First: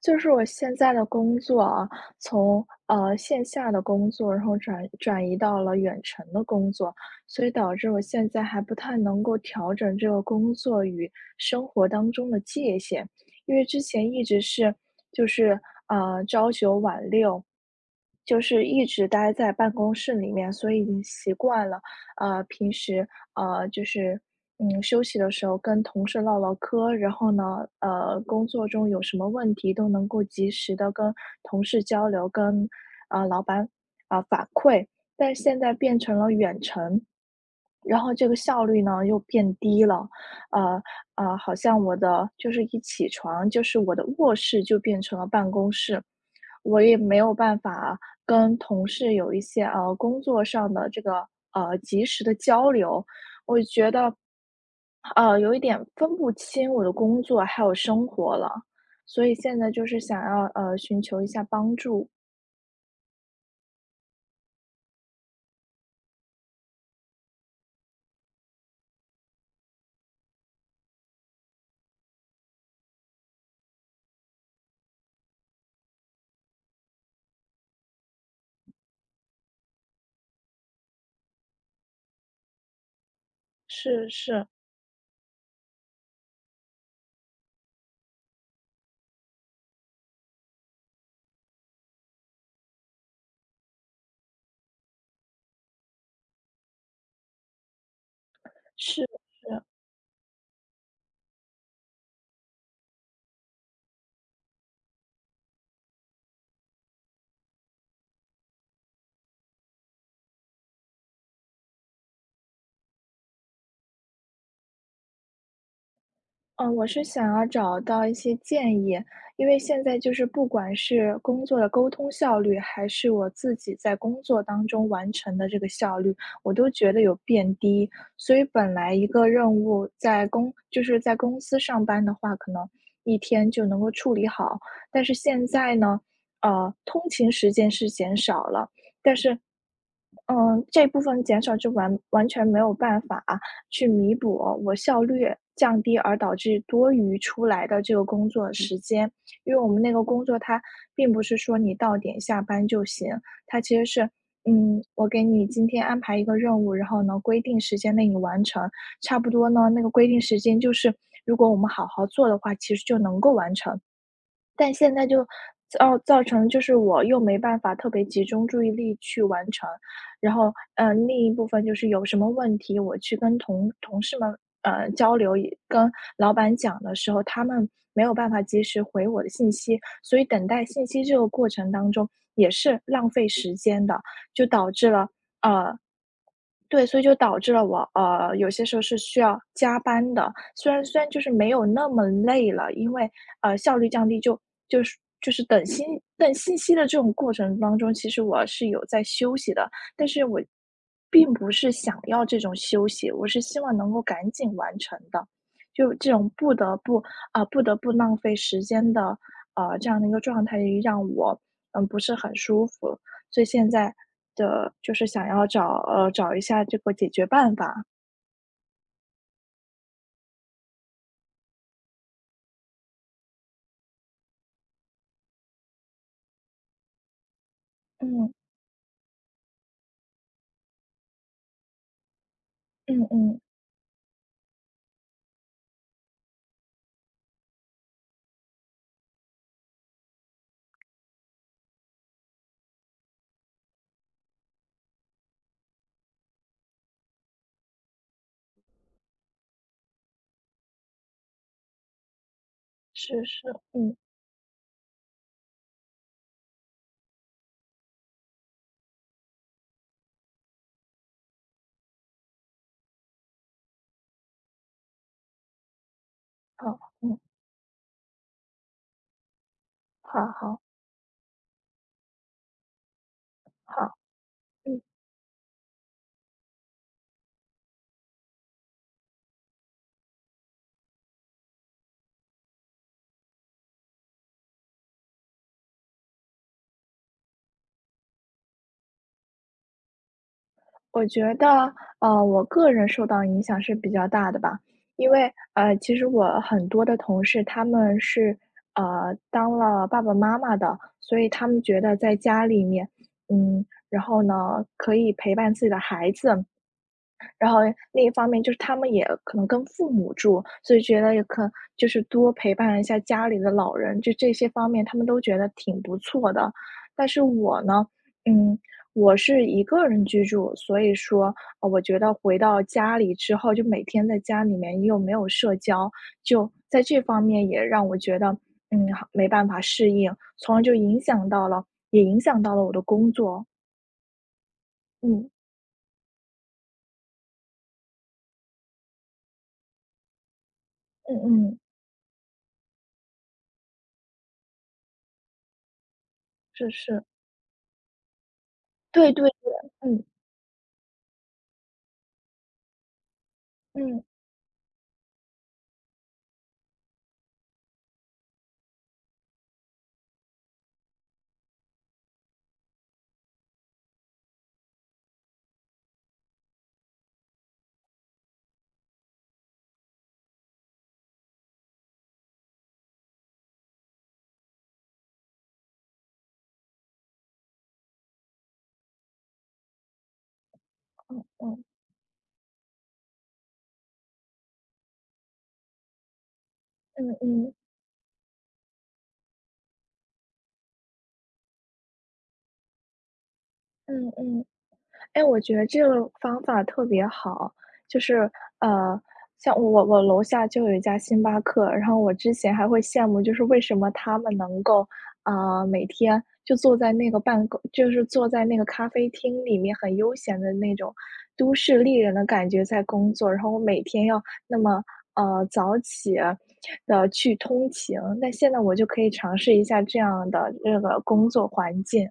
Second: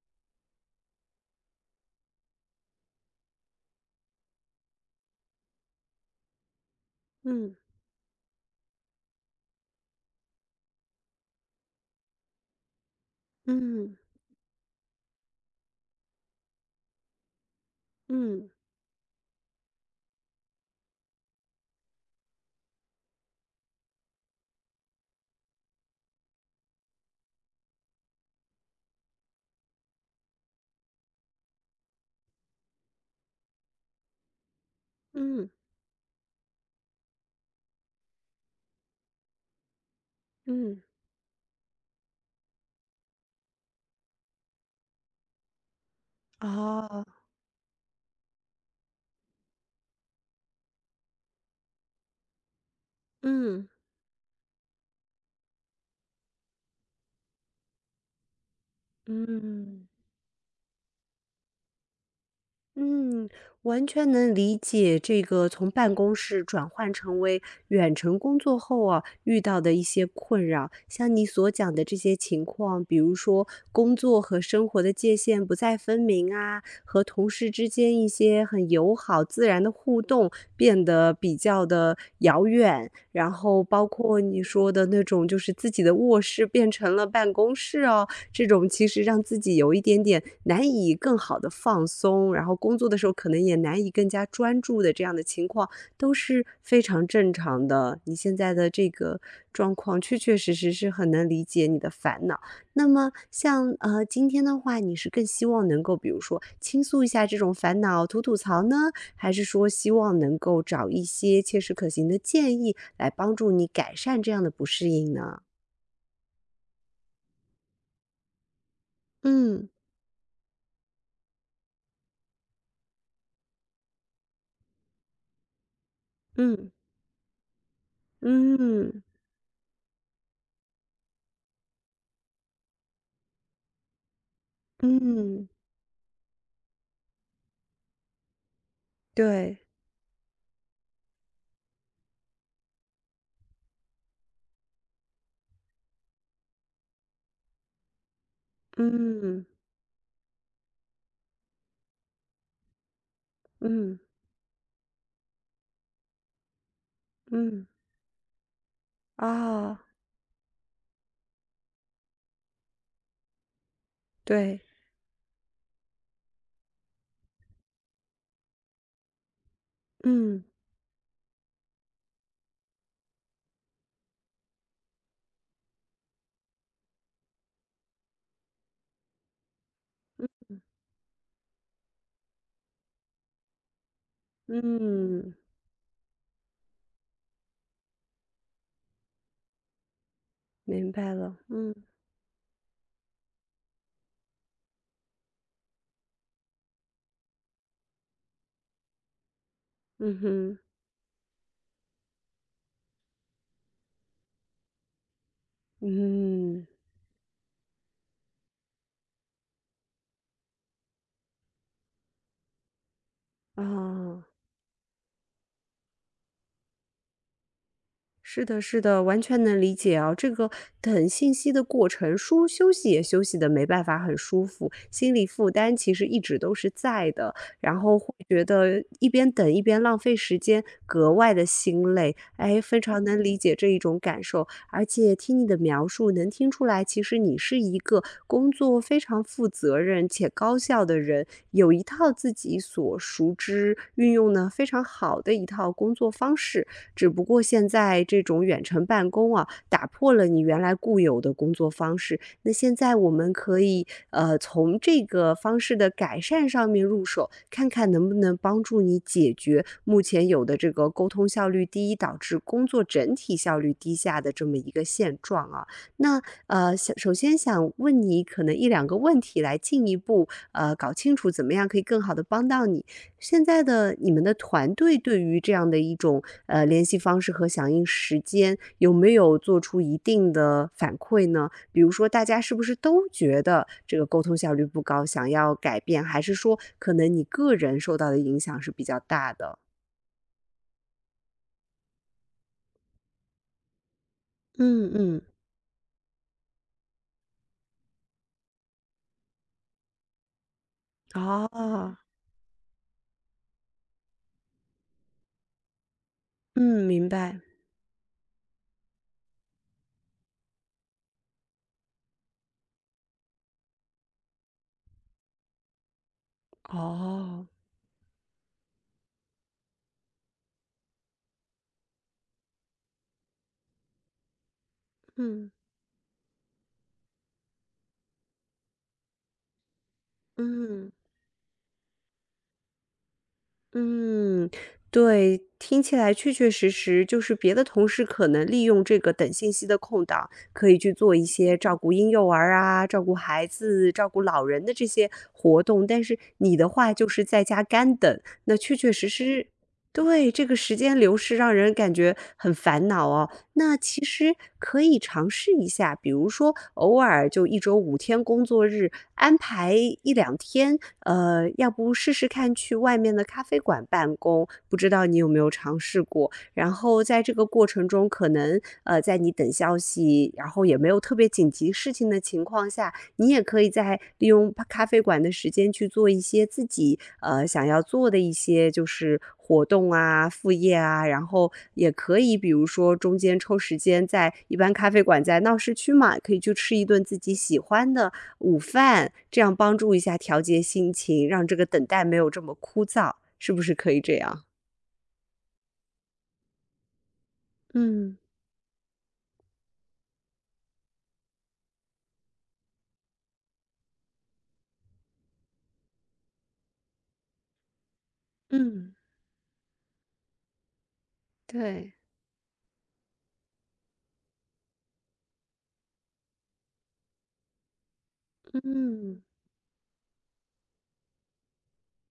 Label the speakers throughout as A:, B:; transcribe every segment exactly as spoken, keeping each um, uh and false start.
A: 就是我现在的工作啊，从呃线下的工作，然后转转移到了远程的工作，所以
B: 嗯
A: 导致我现在还不太能够调整这个工作与生活当中的界限，因为之
B: 嗯
A: 前一直是就是呃朝九晚六，就
B: 嗯
A: 是一直待在办公室里面，所以已经习惯了。呃，平时呃就是嗯休息的时候跟同事唠唠嗑，然后呢呃，工作中有什么问题都能够及时的跟同事交流，跟，啊呃老板，啊反馈。但是
B: 嗯
A: 现在变成了远程，然后这个效率呢又变低了。
B: 嗯，
A: 呃，呃，好像我的就是一起床，就是我的卧室就变成了办公室，我也没
B: 啊
A: 有办法跟同事有一些，呃，工作上的这个，呃，及时的交流。我
B: 嗯
A: 觉得呃，有一点分不清我的工作还有生活了，所以现在就
B: 嗯。
A: 是想要，呃，寻求一下帮助。
B: 嗯，完全能理解这个从办公室转换成为远程工作后啊，遇到的一些困扰。像你所讲的这些情况，比如说工作和生活的界限不再分明啊，和同事之间一些很友好自然的互动变得比较的遥远，然后包
A: 是
B: 括你
A: 是，
B: 说的那种，就是自己的卧室变成了办公室哦，这种其实让自己有一点点难以更好的放松，然后工作的时候可能也难以更加专注的这样的情况，都是非常正常的。你现在的这
A: 是
B: 个
A: 是。
B: 状况确确实实是很能理解你的烦恼。那么像，呃，今天的话，你是更希望能够比如说倾诉一下这种烦恼、吐吐槽呢？还是说希望能够找一些切实可行的建议来帮助你改善这样的不适应呢？
A: 嗯，我是想要找到一些建议，因为
B: 嗯，
A: 现在就是不管是工作的沟通效率，还是我自己在工作当中完成的这个效率，我都
B: 嗯，
A: 觉得有变低。所以本来
B: 嗯。
A: 一个任务在公就是在公司上班的话，可能一天就能够处理好，但是现
B: 嗯，
A: 在呢，呃，通勤时间是减少了，但是
B: 对，
A: 嗯，这部分减少就完完全没有办法去弥补我效率降低而导致多余出来的这个工作嗯时间。
B: 嗯，
A: 因为我们那个工作它并不是说你到点下班就行，它其实
B: 嗯，
A: 是，嗯，我给你今天安排一个任务，然后呢，规定
B: 嗯，
A: 时间内你完成，差不多呢，
B: 啊，
A: 那个规定时间就是如果我们好好做的话，其实就能够完成。
B: 对，
A: 但现在就造造成就是我又没办法特别集中注意力去完成，然
B: 嗯，
A: 后呃，嗯另一部分就是有什么问题，我去跟同同事们，呃，交流，也跟老板讲的时候，他们没有办法及时回我的信息，所以等待信息这个过程当中也是浪费时间的，就导致了，
B: 嗯，
A: 呃，对，所以就导致了我，呃，有些时候是需要加班的，虽然
B: 明
A: 虽然
B: 白
A: 就是
B: 了，
A: 没有
B: 嗯，
A: 那么累了，因为，呃，效率降低就就是就是等信等信息的这种过程当中，其实我是有在休息的，但
B: 嗯
A: 是我
B: 哼，
A: 并不是想要这种休息，我是希望能够赶紧完成的，就这种不
B: 嗯，
A: 得不啊、不得不浪费时间的，呃，这样的一个状态让我，嗯，不是很舒服。所以现在
B: 啊。
A: 的就是想要找呃，找一下这个解决办法。
B: 是的，是的，完全能理解啊。这个等信息的过程，舒休息也休息的没办法很舒服，心理负担其实一直都是在的，然后会
A: 嗯，
B: 觉得一边等一边浪费时间，格外的心累。哎，非常
A: 嗯
B: 能理
A: 嗯，
B: 解这一种感受，而且听你的描述，能听出来，其实你是一个工作非常负责任且高效的人，有一套自己所熟知、运用的非常好的一套工作方式。只不过现在这种远程办公啊，打破了你原来固有的工作方式。那现在我
A: 是
B: 们
A: 是，
B: 可以
A: 嗯，
B: 呃从这个方式的改善上面入手，看看能不能帮助你解决目前有的这个沟通效率低，导致工作整体效率低下的这么一个现状啊。那呃，
A: 好，
B: 想首
A: 嗯，
B: 先想问你可能一两个问题来进一
A: 好
B: 步
A: 好
B: 呃搞清楚怎么样可以更好的帮到你。现在的
A: 好，
B: 你们的团
A: 嗯。
B: 队对于这样的一种呃联系方式和响应时间，有没有做出一定的反馈呢？比如说，大家是不是都觉得这个沟通效率不高，想要改变，还是说可能你个人受到的影响是比较大的？
A: 我觉得，呃，我个人受到影响是比较大的吧，
B: 嗯
A: 因
B: 嗯，
A: 为，呃，其实我很多的同事他们是，呃，当了爸爸妈妈的，所以他们觉得
B: 哦，
A: 在家里面，嗯，然后呢，可以陪伴自己的孩子。
B: 嗯，明白，
A: 然后另一方面就是他们也可能跟父母住，所以觉得也可就是多陪伴一下家里的老人，就这些方面他们都觉得挺不错的。但是
B: 哦，
A: 我呢，嗯，我是一个人居住，所以说，呃我觉得回到家里之后，就每天在家里面又没有
B: 嗯
A: 社交，就在这方面也让我觉得，嗯，好没办法适应，从而就
B: 嗯。
A: 影响到了，也影响到了我的工作。
B: 嗯，
A: 嗯
B: 对，听起来确确实实就是别的同事可能利用这个等信息的空档，可以去做
A: 嗯
B: 一些
A: 嗯，
B: 照顾婴幼儿啊、照顾孩子、照顾老人的这些活动，但是你的
A: 是
B: 话
A: 是，
B: 就是在家干等，那确确实
A: 对对
B: 实，
A: 对，嗯。
B: 对，这个时间流逝让人感觉很烦恼哦。那其
A: 嗯
B: 实可以尝试一下，比如说偶尔就一周五天工作日安排一两天，呃，要不试试看去外面的咖啡馆办公，不知道你有没有尝试过？然后在这个过程中，可能，呃，在你等消息，然后也没有特别紧急事情的情况下，你也可以在利用咖啡馆的时间去做一些自己呃想要做的一些就是活动啊、副业啊，然后
A: 嗯
B: 也可以比如说中间抽时间在一般咖啡馆在闹市区嘛，可以去吃一顿
A: 嗯
B: 自己
A: 嗯
B: 喜欢的午饭，这样帮助一下调节心情，让这个等待没有这么枯燥，是不是可以
A: 嗯
B: 这样？
A: 嗯，哎，我觉得这个方法特别好，就
B: 嗯
A: 是呃，像我我楼下就有一家星巴克，然后我之前还会羡慕，就是为什么他们能够啊、每天就坐在那个办公，就是坐在那个咖
B: 嗯，
A: 啡厅里面很悠闲的那种都市
B: 对，
A: 丽人的感觉在工作，然后我每天要那么呃早起的去通勤，那现在我就可以
B: 嗯。
A: 尝试一下这样的这个工作环境。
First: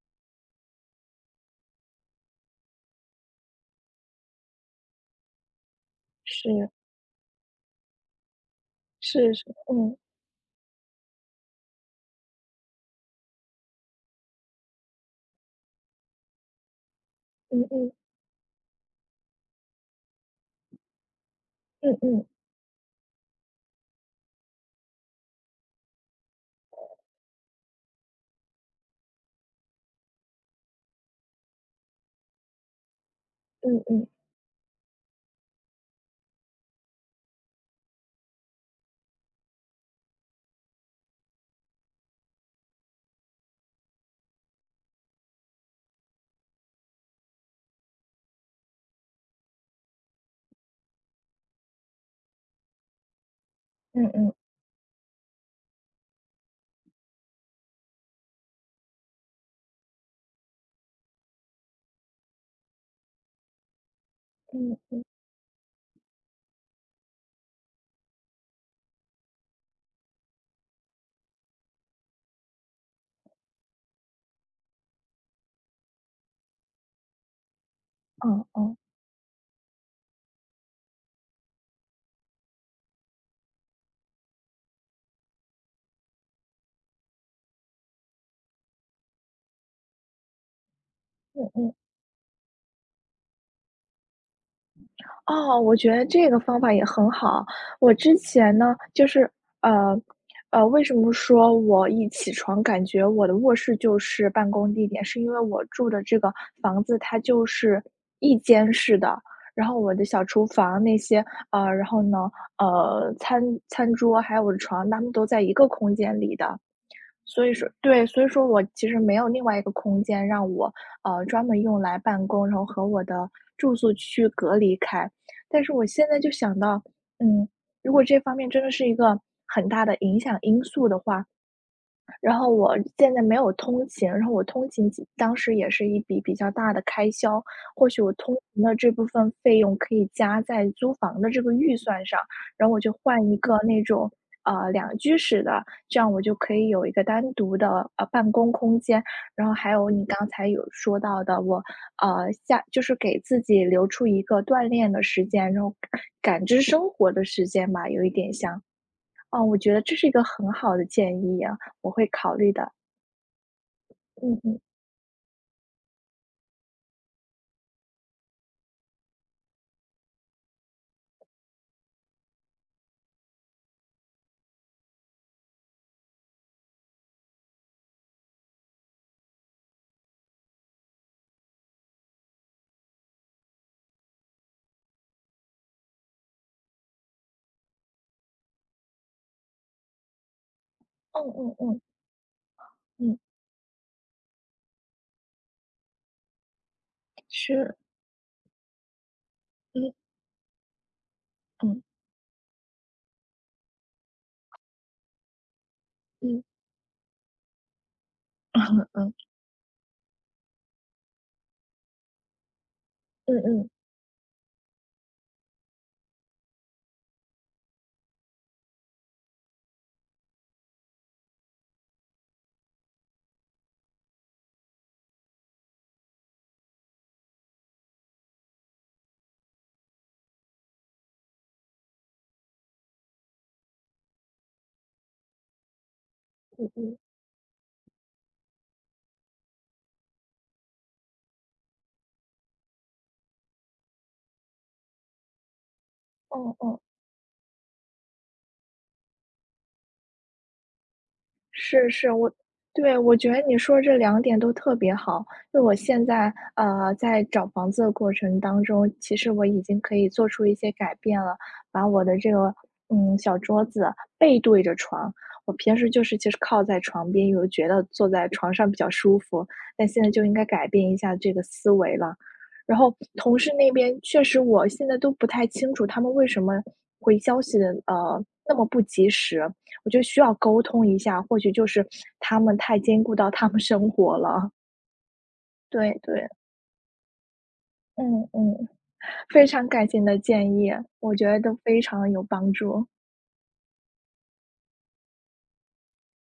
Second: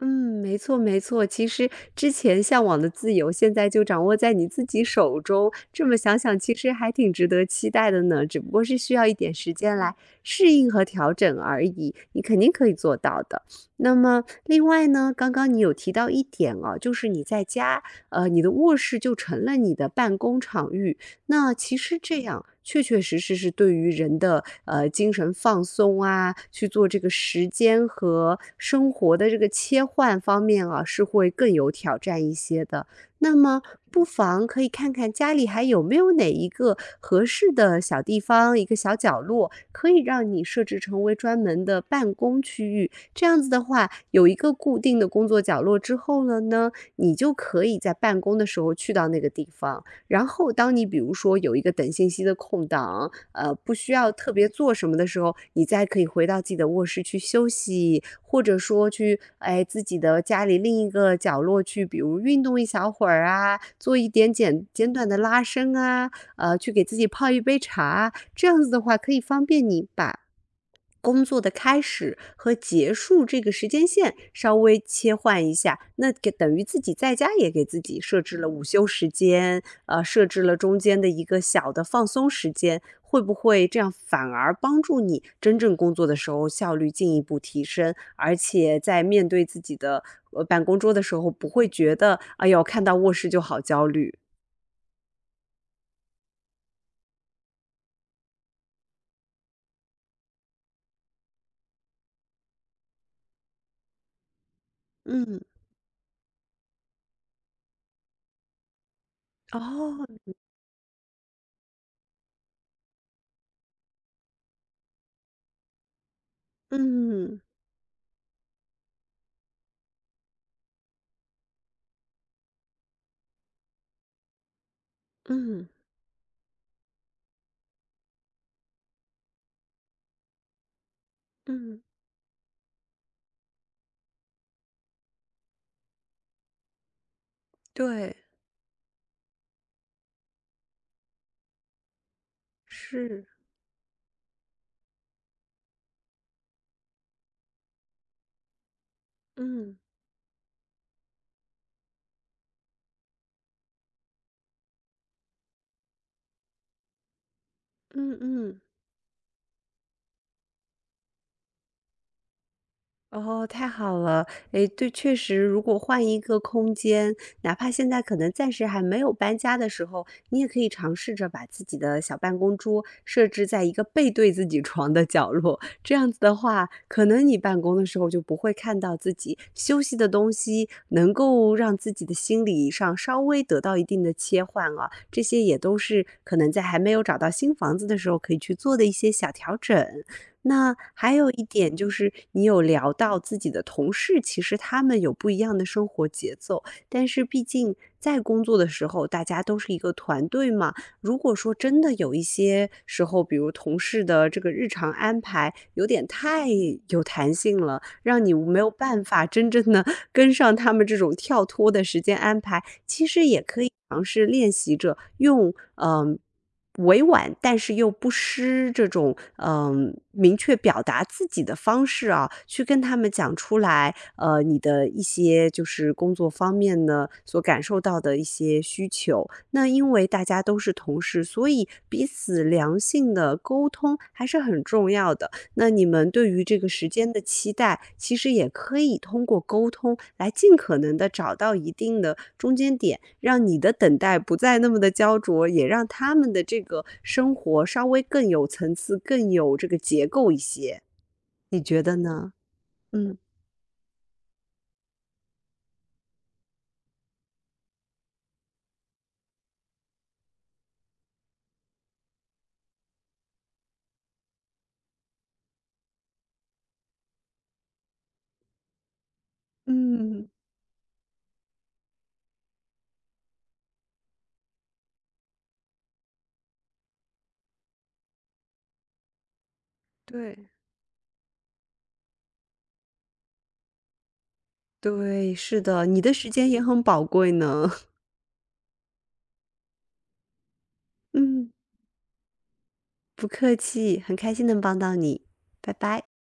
B: 嗯，没错没错。其实之前向往的自由，现在就掌握在你自己手中。这么想想，其实
A: 是，
B: 还挺值得期待的呢，只不过是需要一点
A: 是是，
B: 时间来
A: 嗯，
B: 适应和调整而已，你肯定可以做到的。那么另外呢，刚刚你有提到一点哦，就是你在
A: 嗯
B: 家，
A: 嗯，
B: 呃，你的卧室就成了你的办公场域，那其
A: 嗯
B: 实这
A: 嗯，
B: 样确确实实是对于人的呃精神放松啊，去做这个时间和生活的这个切换方面啊，是会更有挑战一些的。那么
A: 嗯
B: 不
A: 嗯，
B: 妨可以看看家里还有没有哪一个合适的小地方，一个小角落，可以让你设置成为专门的办公区域。这样子的话，有一个固定的工作角落之后了呢，你就可以在办公的时候去到那个地方。然后当你比如说有一个等信息的空档，呃，不需
A: 嗯
B: 要特
A: 嗯，
B: 别做什么的时候，你再可以回到自己的卧室去休息，或者说去哎自己的家里另一个角落去，比如运动一小会儿啊，做一点简
A: 嗯
B: 简
A: 嗯，
B: 短的拉伸啊，呃，去给自己泡一杯茶，这样子的话可以方便你把工作的开始和结束这个时间线稍微切换一下，那给等于自己在家也给自己设置
A: 哦
B: 了午
A: 哦，
B: 休时间，呃，设置了中间的一个小的放松时间，会不会这样反而帮助你真正工作的时候效率进一步提升，而且在面对自己的呃办公桌的时候，不
A: 嗯
B: 会
A: 嗯。
B: 觉得哎呦看到卧室就好焦虑？
A: 哦，我觉得这个方法也很好。我之前呢，就是呃，呃，为什么说我一起床感觉我的卧室就是办公地点，是因为
B: 嗯，
A: 我住的这个房子它就是一间式的，然后我的
B: 哦，
A: 小厨房那些，呃，然后呢，呃，餐餐桌还有我的床，它们都在一个空间里的。
B: 嗯
A: 所以说对，所以说我其实没有另外一个空间让我，呃，专门用来办公，然后和我的住宿区隔离开。但
B: 嗯
A: 是我现在就想到，嗯，如果这方面真的是一个很大的影响因素的话，
B: 嗯，
A: 然后我现在没有通勤，然后我通勤其当时也是一笔比较大的开销，或许我
B: 对，
A: 通勤的这部分费用可以加在租房的这个预算上，然后我就
B: 是，
A: 换一个那种，呃，两居室的，这样我就可以有一个单独的，呃，办公空间。然后还
B: 嗯
A: 有你刚才有说到的，我，呃，下就是给自己留出一个锻炼的时间，然后感知生活的时间吧，有一
B: 嗯
A: 点
B: 嗯。
A: 像。哦，我觉得这是一个很好的建议呀，我会考虑的。
B: 哦，太好了。
A: 嗯嗯，
B: 诶，对，确实，如果换一个空间，哪怕现在可能暂时还没有搬家的时候，你也可以尝试着把自己的小办公桌设置在一个背对自己床的角落。这样子的话，可能你办公的时候就不会看到自己休息的东西，能够让自己的心理上稍微得到一定的切换啊。这些也都是可能在还没有找到新房子的时候可以去做的一些小调整。那还
A: 嗯
B: 有一
A: 嗯
B: 点
A: 嗯
B: 就是，你有聊到
A: 嗯，
B: 自己的同事，其实他们有不一样的生活节奏，但是毕竟
A: 是，
B: 在工作的时候，大家都是一个
A: 嗯
B: 团队嘛。如果说真
A: 嗯
B: 的有一些时候，比如同事的这个日常安排有点
A: 嗯，
B: 太有弹性了，让你没有
A: 嗯
B: 办
A: 嗯
B: 法真正的 跟上他们这种跳脱的时间安排，其实
A: 嗯
B: 也
A: 嗯，
B: 可
A: 嗯
B: 以尝试练习着用嗯、呃委婉，但是又不失这种，嗯，明确表达自己的方式啊，去跟他们讲出来，呃，你的一些就是工作方面呢，所感受到的一些需求。那因为大家都是同事，所以彼此良性的沟通还是很重要的。那你们对于这个
A: 嗯，
B: 时
A: 嗯，
B: 间的期待，其实也可以通过沟通来尽可能的找到一定的中间点，让你的等待不再那么的焦灼，也让他们的
A: 哦
B: 这
A: 哦。
B: 个生活稍微更有层次、更有这个结构一些，你觉
A: 是
B: 得
A: 是，我
B: 呢？
A: 对，
B: 嗯。
A: 我觉得你说这两点都特别好。就我现在，呃，在找房子的过程当中，其实我已经可以做出一些改变了，把我的这个，嗯，小桌子背对着床。我平时就是就是靠在床边，有觉得坐在床上比较舒服，但现在就
B: 嗯，
A: 应该改变一下这个思维了。然后同事那边确实我现在都不太清楚他们为什么回消息的，呃，那么不及时。我觉得需要
B: 对。
A: 沟通一下，或许就是他们太兼顾到他们生活了。
B: 对，是的，
A: 对
B: 你的
A: 对，
B: 时间也很宝贵呢。
A: 嗯嗯，非常感谢你的建议，我 觉得
B: 嗯，
A: 都非常有帮助。
B: 不客气，很开心能帮到你，拜拜。